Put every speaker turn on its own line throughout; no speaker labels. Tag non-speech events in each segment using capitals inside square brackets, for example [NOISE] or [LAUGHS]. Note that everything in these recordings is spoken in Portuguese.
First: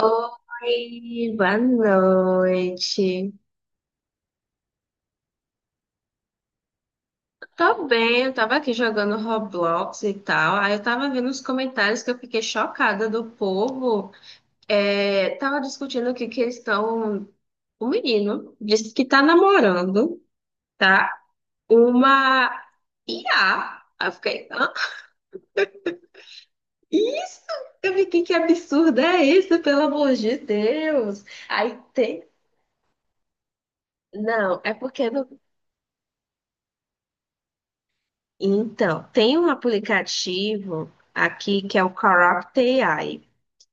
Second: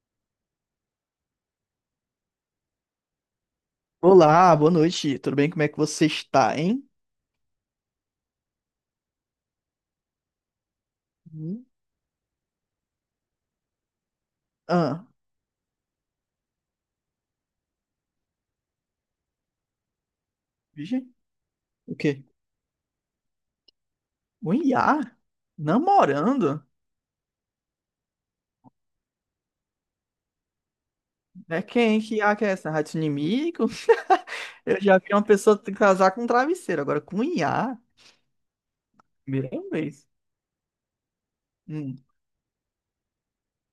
Oi, boa noite.
Olá, boa noite. Tudo bem? Como é que você está, hein?
Tô bem, eu tava aqui jogando Roblox e tal. Aí eu tava vendo os
Hum.
comentários que eu fiquei chocada do povo.
Ah,
É, tava discutindo que eles estão. O menino disse que tá namorando,
vixe,
tá?
o quê?
Uma IA. Aí eu fiquei,
Um
hã?
IA? Namorando?
Isso! Eu fiquei, que absurdo é isso, pelo amor de Deus!
É
Aí
quem? Que
tem.
IA que é essa? Rato inimigo? [LAUGHS]
Não, é
Eu já
porque
vi uma
no
pessoa casar com um travesseiro, agora com um IA?
Então, tem um
Primeira vez.
aplicativo aqui que é o
Hum.
Corrupt AI,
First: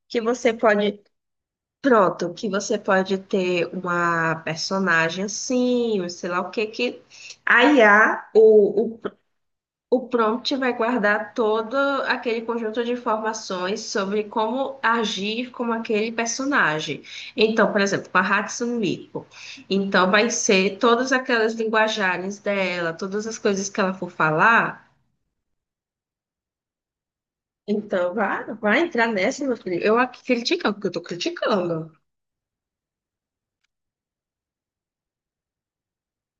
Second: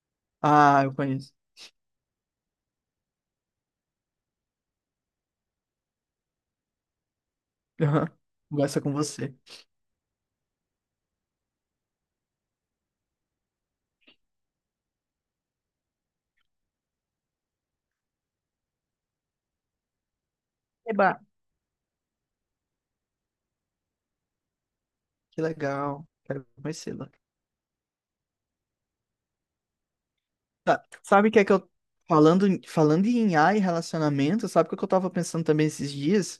que você
Ah, eu
pode,
conheço.
pronto, que você pode ter uma personagem assim, ou sei lá o que que a
Aham.
IA,
Conversa com
o, o,
você.
o prompt vai guardar todo aquele conjunto de informações sobre como agir com aquele personagem. Então, por exemplo, com a Hatsune Miku, então vai ser todas
Eba.
aquelas linguajagens dela, todas as coisas que ela for falar.
Que legal. Quero conhecê-la.
Então, vai entrar nessa, meu filho. Eu aqui criticando,
Tá.
porque eu tô
Sabe o que é que eu.
criticando.
Falando em IA e relacionamento, sabe o que eu tava pensando também esses dias?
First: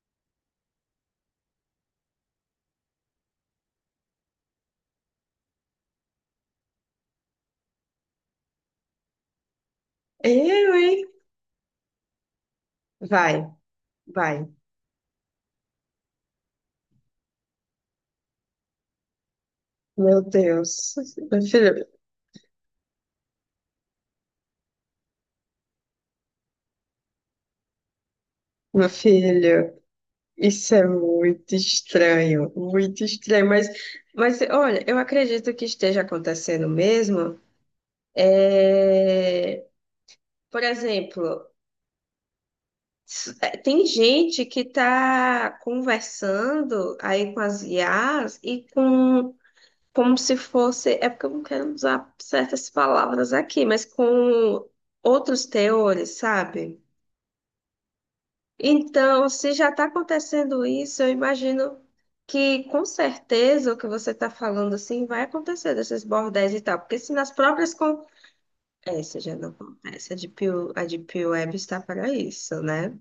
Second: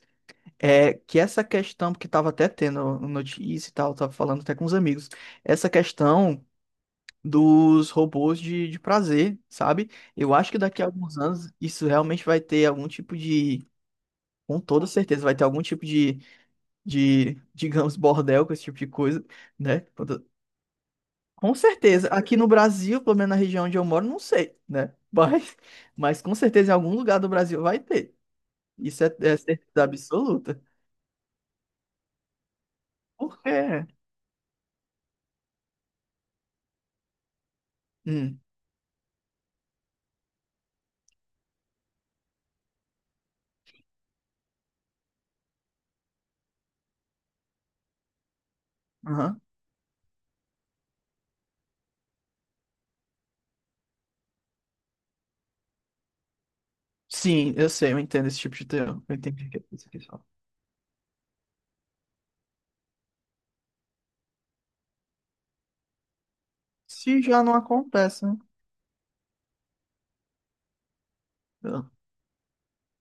É que essa questão, porque estava até tendo notícia e tal, estava falando até com os amigos, essa questão dos robôs de prazer, sabe? Eu acho que
Eu,
daqui a
hein?
alguns anos isso realmente vai ter algum tipo
Vai,
de,
vai.
com toda certeza, vai ter algum tipo de, digamos, bordel com esse tipo de coisa, né? Com
Meu Deus. Meu
com
filho,
certeza. Aqui no Brasil, pelo menos na região onde eu moro, não sei, né? [LAUGHS] Mas, com certeza em algum lugar do Brasil vai ter.
meu
Isso é
filho,
certeza absoluta.
isso é muito estranho, muito
Por
estranho.
quê?
Mas olha, eu acredito que esteja acontecendo mesmo.
Hum.
É, por exemplo, é, tem gente que está conversando aí com as IAs e com
Aham.
como se fosse, é porque eu não quero usar certas palavras aqui, mas com outros teores, sabe?
Sim, eu sei, eu entendo esse tipo de teor. Eu
Então,
entendo o
se
que
já está
você quis falar.
acontecendo isso, eu imagino que com certeza o que você está falando assim vai acontecer desses bordéis e tal, porque se
Se
nas
já não
próprias
acontece, né?
essa já não acontece, a Deep Web está
Eu-
para isso, né?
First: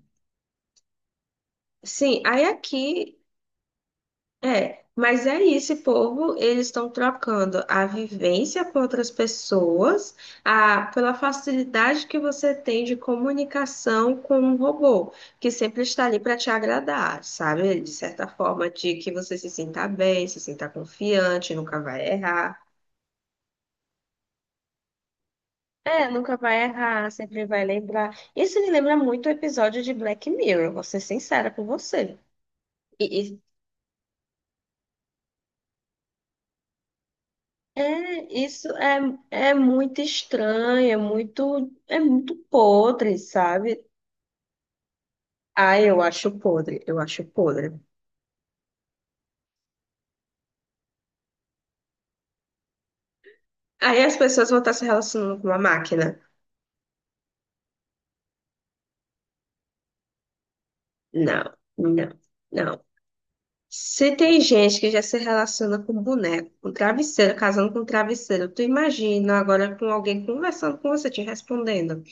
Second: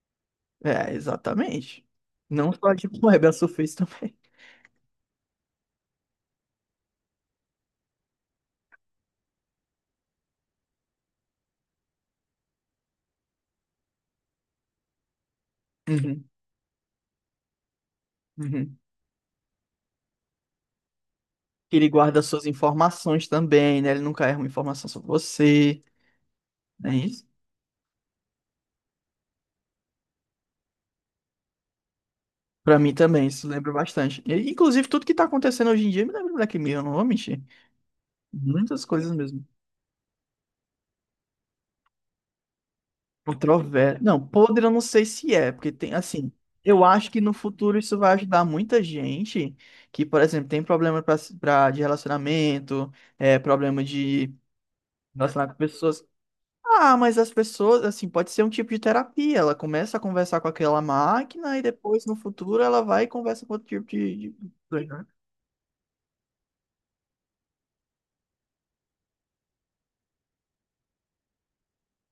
É, exatamente.
Sim, aí
Não só de [LAUGHS]
aqui
web, a Surface também.
é, mas é isso, esse povo, eles estão trocando a vivência com outras pessoas, a, pela facilidade que você tem de comunicação com um robô, que sempre está ali
Uhum,
para te agradar, sabe? De certa forma,
uhum.
de que você se sinta bem, se sinta confiante,
Que
nunca
ele
vai
guarda suas
errar.
informações também, né? Ele nunca erra uma informação sobre você,
É, nunca vai
não é
errar,
isso?
sempre vai lembrar. Isso me lembra muito o episódio de Black Mirror, vou ser sincera com você.
Pra mim também,
E,
isso lembra bastante. E, inclusive, tudo que tá acontecendo hoje em dia me lembra Black Mirror, não vou mentir.
é, isso
Muitas
é,
coisas mesmo.
é muito estranho, é muito podre, sabe?
Não, podre eu não sei se é, porque
Ah,
tem
eu acho
assim.
podre,
Eu
eu
acho que
acho
no
podre.
futuro isso vai ajudar muita gente que, por exemplo, tem problema de relacionamento, é, problema
Aí as
de
pessoas vão estar se relacionando com
relacionar com
uma
pessoas.
máquina?
Ah, mas as pessoas, assim, pode ser um tipo de terapia. Ela começa a conversar com aquela
Não,
máquina e depois,
não,
no futuro, ela
não.
vai e conversa com outro tipo
Se
de...
tem gente que já
Uhum.
se relaciona com boneco, com travesseiro, casando com travesseiro, tu imagina agora com alguém conversando com você, te respondendo.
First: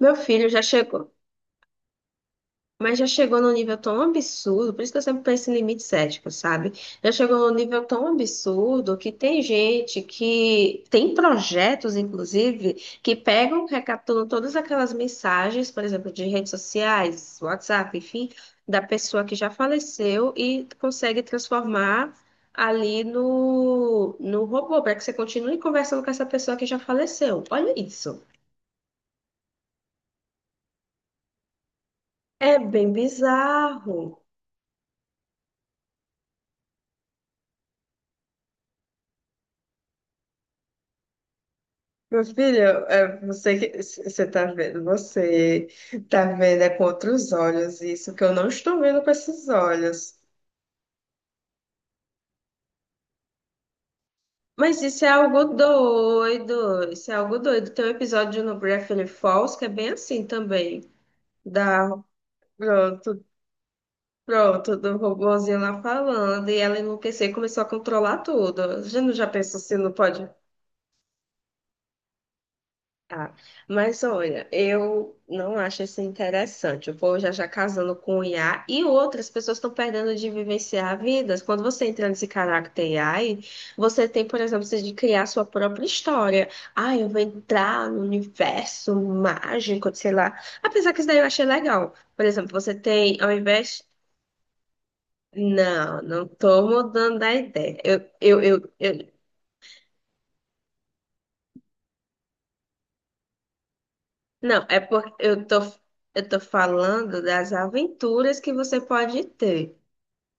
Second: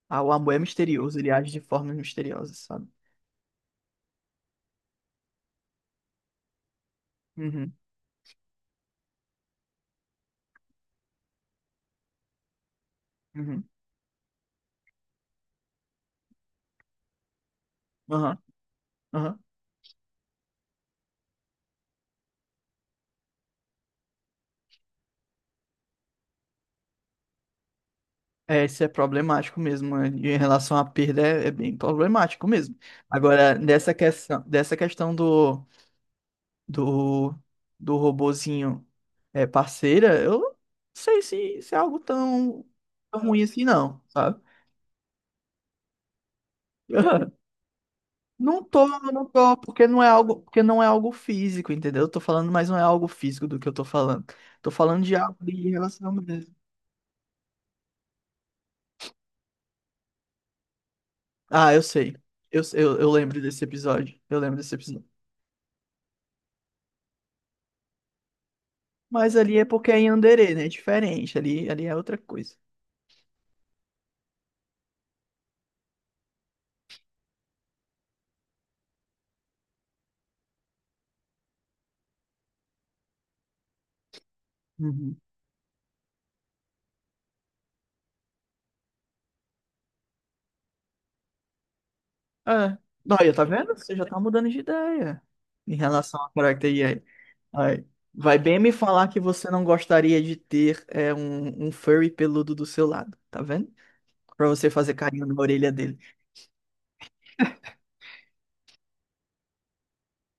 Meu
Ah, o
filho
amor é
já chegou.
misterioso, ele age de formas misteriosas, sabe?
Mas já chegou num nível tão absurdo, por isso que eu sempre penso em limites éticos, sabe? Já chegou num
Uhum,
nível tão absurdo que tem gente que tem projetos, inclusive, que pegam,
uhum,
recapturam todas aquelas mensagens, por exemplo, de redes sociais, WhatsApp, enfim,
aham,
da pessoa que
aham.
já faleceu e consegue transformar ali no robô, para que você continue conversando com essa pessoa que já faleceu. Olha isso.
É, isso é problemático mesmo, né? Em relação à perda, é, é bem problemático
É
mesmo.
bem
Agora, dessa
bizarro.
questão, dessa questão do, do robozinho é, parceira, eu não sei se é algo
Meu filho,
tão,
é,
tão ruim
você
assim,
que
não, sabe?
você tá vendo é com
[LAUGHS]
outros
Eu
olhos isso que eu não
não
estou
tô,
vendo com
não
esses
tô, porque não é
olhos.
algo, físico, entendeu? Eu tô falando, mas não é algo físico do que eu tô falando. Tô
Mas isso
falando
é
de algo
algo
de relação mesmo.
doido, isso é algo doido. Tem um episódio no Gravity Falls que é bem assim também,
Ah, eu
da
sei. Eu
pronto,
lembro desse episódio. Eu lembro desse
pronto, do
episódio.
robozinho lá falando e ela enlouqueceu e começou a controlar tudo. Já não já
Mas ali
pensou
é
se não
porque é em
pode?
Anderê, né? É diferente. Ali é outra coisa.
Ah, mas olha, eu não acho isso interessante. O povo já casando com IA e outras pessoas estão perdendo de vivenciar vidas. Quando você entra nesse caráter AI, você tem, por exemplo, você de
Uhum.
criar sua própria história. Ah, eu vou entrar no universo mágico, sei lá. Apesar que isso daí eu achei legal. Por exemplo, você
É.
tem, ao
Olha, tá vendo?
invés.
Você já tá mudando de ideia em
Não,
relação
não
à
tô
Project AI.
mudando a ideia.
Aí,
Eu,
vai
eu,
bem me
eu,
falar
eu
que você não gostaria de ter um furry peludo do seu lado, tá vendo? Pra
não,
você
é
fazer
porque
carinho na orelha dele.
eu tô falando das aventuras que você pode ter,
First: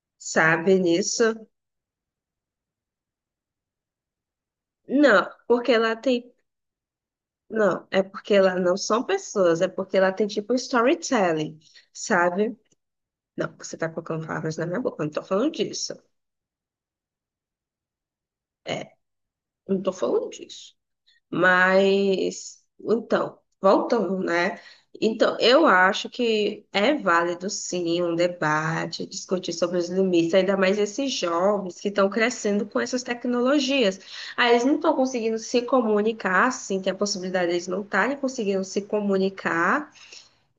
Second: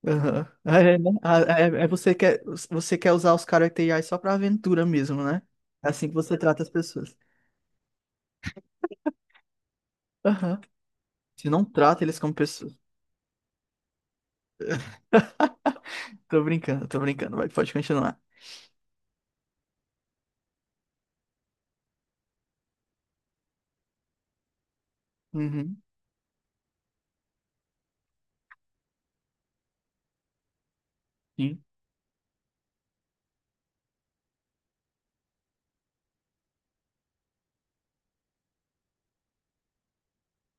Aham. [LAUGHS]
sabe
É, né?
nisso?
Ah, você quer usar os Character só pra aventura mesmo,
Não,
né?
porque
É
lá
assim que
tem.
você trata as pessoas.
Não, é porque lá não são pessoas, é porque lá tem tipo
Aham. Você
storytelling,
não trata eles como
sabe?
pessoas.
Não, você tá colocando palavras na minha boca, eu não tô falando disso.
[LAUGHS] Tô brincando, tô brincando. Vai, pode continuar.
É, eu não tô falando disso. Mas, então, voltando, né? Então, eu
Uhum,
acho que é válido, sim, um debate, discutir sobre os limites, ainda mais esses
sim,
jovens que estão crescendo com essas tecnologias. Aí eles não estão conseguindo se comunicar, sim, tem a possibilidade de eles não estarem conseguindo se comunicar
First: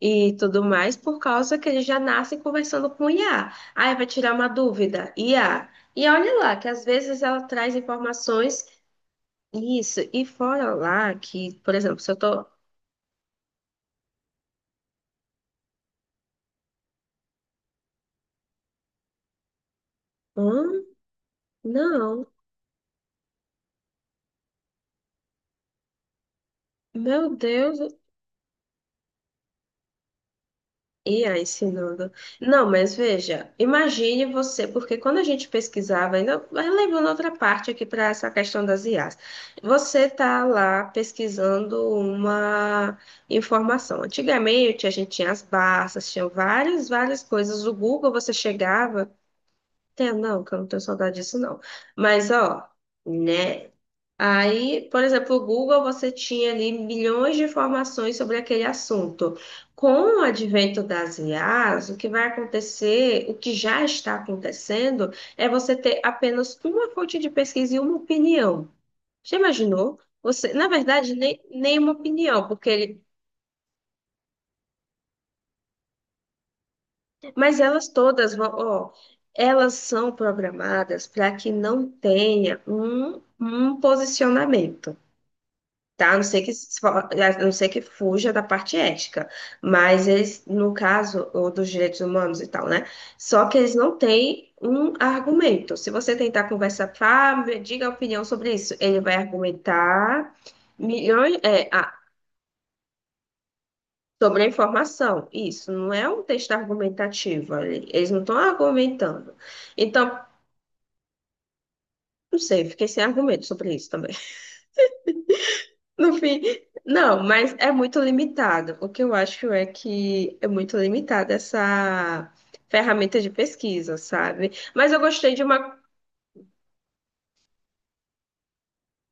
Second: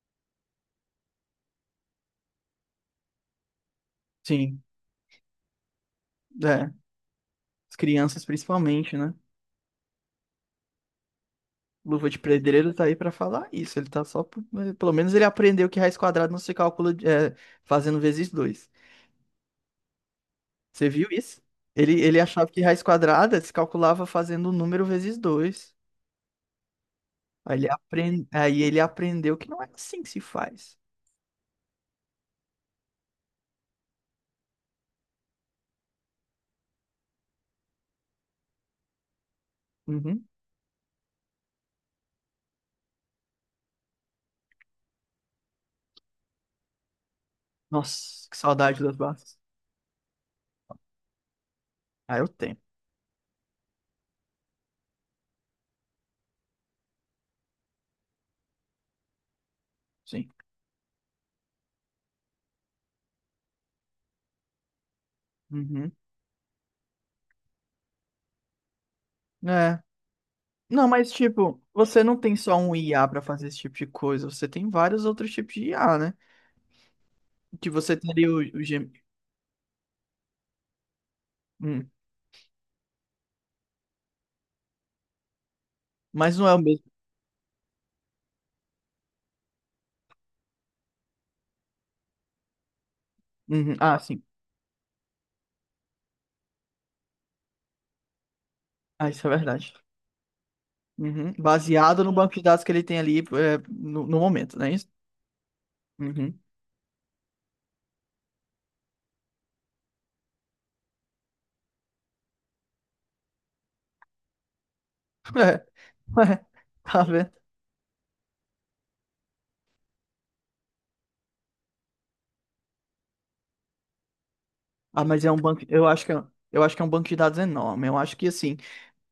e tudo mais, por causa que eles já nascem conversando com IA. Aí vai tirar uma
sim,
dúvida, IA. E olha lá, que
é,
às vezes ela traz
as crianças
informações
principalmente, né?
isso, e fora lá que, por exemplo,
Luva
se eu
de
tô.
Pedreiro tá aí pra falar isso, ele tá só, pelo menos ele aprendeu que raiz quadrada não se calcula fazendo vezes dois.
Hum?
Você viu isso? Ele
Não,
achava que raiz quadrada se calculava fazendo o número vezes dois.
meu
Aí ele,
Deus.
aprend... aí ele aprendeu que não é assim que se faz.
E aí, ensinando. Não, mas veja, imagine você, porque quando a gente pesquisava, ainda vai levando outra parte aqui para essa questão das IAs. Você
Uhum.
tá lá pesquisando uma informação. Antigamente a gente tinha as barças, tinha várias coisas. O Google
Nossa,
você
que saudade das
chegava,
bases.
tem, não, que eu não tenho saudade disso, não.
Ah, eu
Mas
tenho,
ó. Né? Aí, por exemplo, o Google você tinha ali milhões de informações sobre aquele assunto. Com o
sim.
advento das IAs, o que vai acontecer, o que já está acontecendo, é você
Uhum.
ter apenas uma fonte de pesquisa e uma opinião. Já
É,
imaginou? Você, na
não, mas
verdade, nem,
tipo,
nem uma
você não tem
opinião,
só
porque
um
ele,
IA pra fazer esse tipo de coisa, você tem vários outros tipos de IA, né?
mas
Que
elas
você teria
todas
o,
vão,
o
ó,
Gem-
elas são programadas para que não
Hum,
tenha um posicionamento. Tá? A não
mas
ser
não
que,
é o
se
mesmo.
for- a não ser que fuja da parte ética, mas eles, no caso, ou dos direitos humanos e tal, né? Só que eles
Uhum.
não
Ah, sim.
têm um argumento. Se você tentar conversar, ah, me diga a opinião sobre isso, ele
Ah,
vai
isso é verdade.
argumentar
Uhum.
milhões, é, ah,
Baseado no banco de dados que ele tem ali é, no
sobre a
momento, não é isso?
informação. Isso não é um
Uhum.
texto argumentativo, eles não estão argumentando. Então, não sei, fiquei sem argumento sobre isso também.
[LAUGHS] É,
No fim,
é, tá
não,
vendo?
mas é muito limitado. O que eu acho é que é muito limitada essa ferramenta de pesquisa, sabe? Mas eu
Ah, mas é
gostei
um
de
banco.
uma.
Eu acho que é um banco de dados enorme. Eu acho que assim.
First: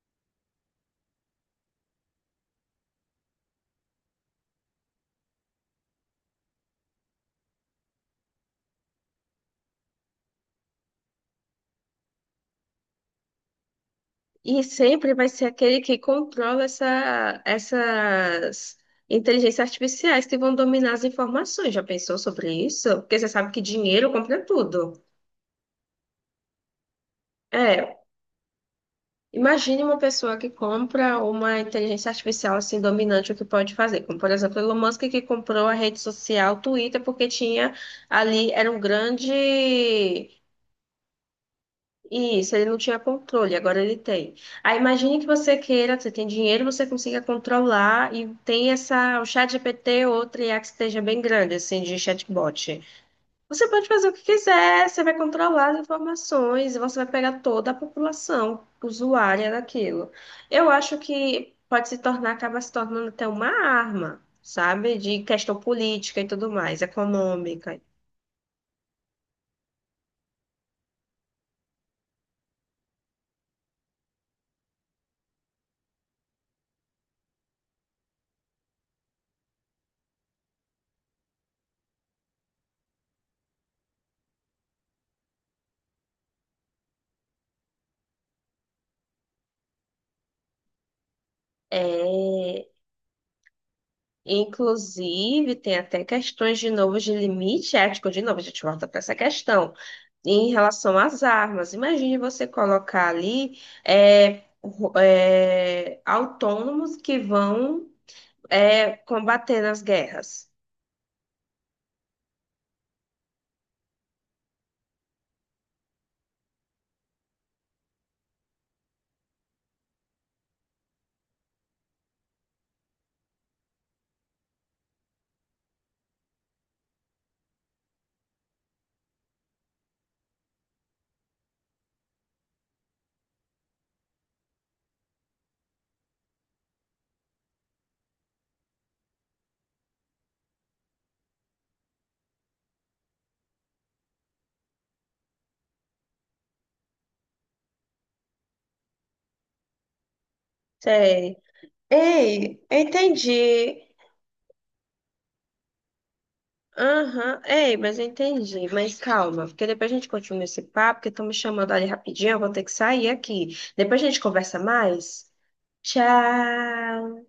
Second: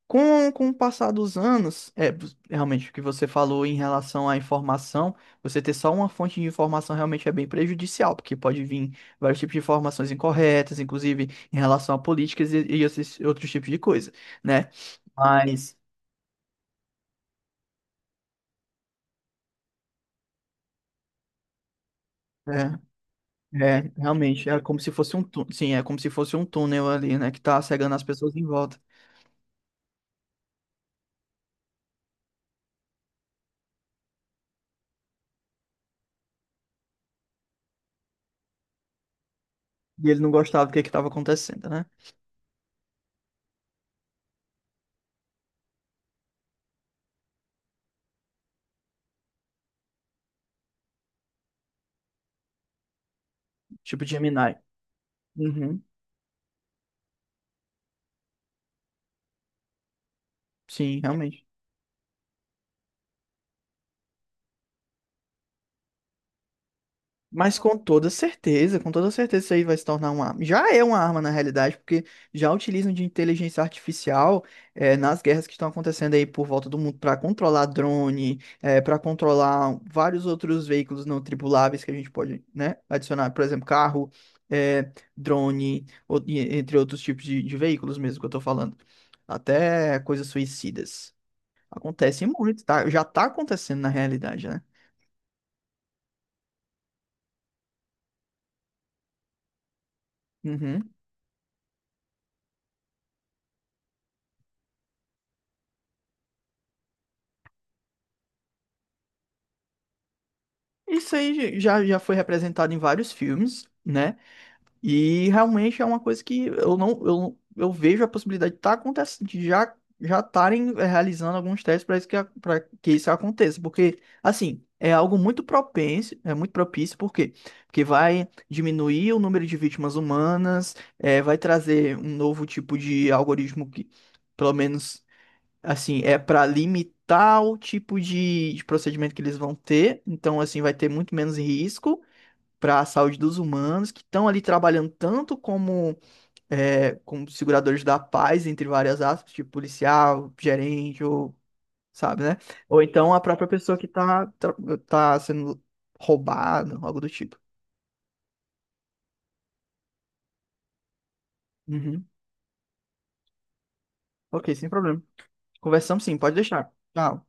Com o passar dos anos, é realmente o que você falou em relação à informação, você ter só uma fonte de informação realmente é bem prejudicial, porque pode vir vários tipos de informações incorretas, inclusive em relação a políticas e esses outros tipos de coisa,
E
né?
sempre vai ser
Mas
aquele que controla essas inteligências artificiais que vão dominar as informações. Já pensou sobre isso?
é,
Porque você sabe que dinheiro compra
realmente é como se
tudo.
fosse um túnel, sim, é como se fosse um túnel ali, né, que tá
É,
cegando as pessoas em volta.
imagine uma pessoa que compra uma inteligência artificial assim dominante, o que pode fazer. Como, por exemplo, Elon Musk que comprou a rede social Twitter porque tinha ali, era um grande.
E ele não gostava do que estava acontecendo, né?
Isso, ele não tinha controle, agora ele tem. Aí imagine que você queira, você tem dinheiro, você consiga controlar e tem essa, o chat GPT ou outra IA que esteja bem grande, assim, de chatbot. Você pode
Tipo
fazer
de
o que
Gemini.
quiser, você vai controlar as
Uhum,
informações, e você vai pegar toda a população usuária daquilo. Eu acho
sim, realmente.
que pode se tornar, acaba se tornando até uma arma, sabe? De questão política e tudo mais,
Mas
econômica.
com toda certeza isso aí vai se tornar uma arma. Já é uma arma na realidade, porque já utilizam de inteligência artificial nas guerras que estão acontecendo aí por volta do mundo para controlar drone, para controlar vários outros veículos não tripuláveis que a gente pode, né, adicionar, por exemplo, carro, drone, entre outros tipos de veículos mesmo que eu tô falando. Até coisas suicidas. Acontece muito,
É,
tá? Já tá acontecendo na realidade, né?
inclusive, tem até questões de novo de limite ético, de novo, a gente volta para essa questão. Em
Uhum.
relação às armas, imagine você colocar ali é, autônomos que vão É combater as guerras.
Isso aí já foi representado em vários filmes, né? E realmente é uma coisa que eu não, eu, não- eu vejo a possibilidade de tá acontecendo, de já já estarem realizando alguns testes para isso que para que isso aconteça, porque assim, é algo muito propenso, é muito propício, por quê? Porque vai diminuir o número de vítimas humanas, vai trazer um novo tipo de algoritmo que, pelo menos assim, é para limitar o tipo de procedimento que eles vão ter. Então, assim, vai ter muito menos risco para a saúde dos humanos que estão ali trabalhando tanto como seguradores da paz, entre várias aspas, tipo policial, gerente, ou
Sei.
sabe, né?
Ei,
Ou então a própria pessoa que
entendi.
tá sendo roubada, algo do tipo.
Aham, ei, mas eu entendi. Mas calma, porque depois a gente continua esse papo, porque estão me chamando ali
Uhum.
rapidinho, eu vou ter que sair aqui. Depois a gente
Ok,
conversa
sem problema.
mais.
Conversamos sim, pode deixar.
Tchau.
Tchau.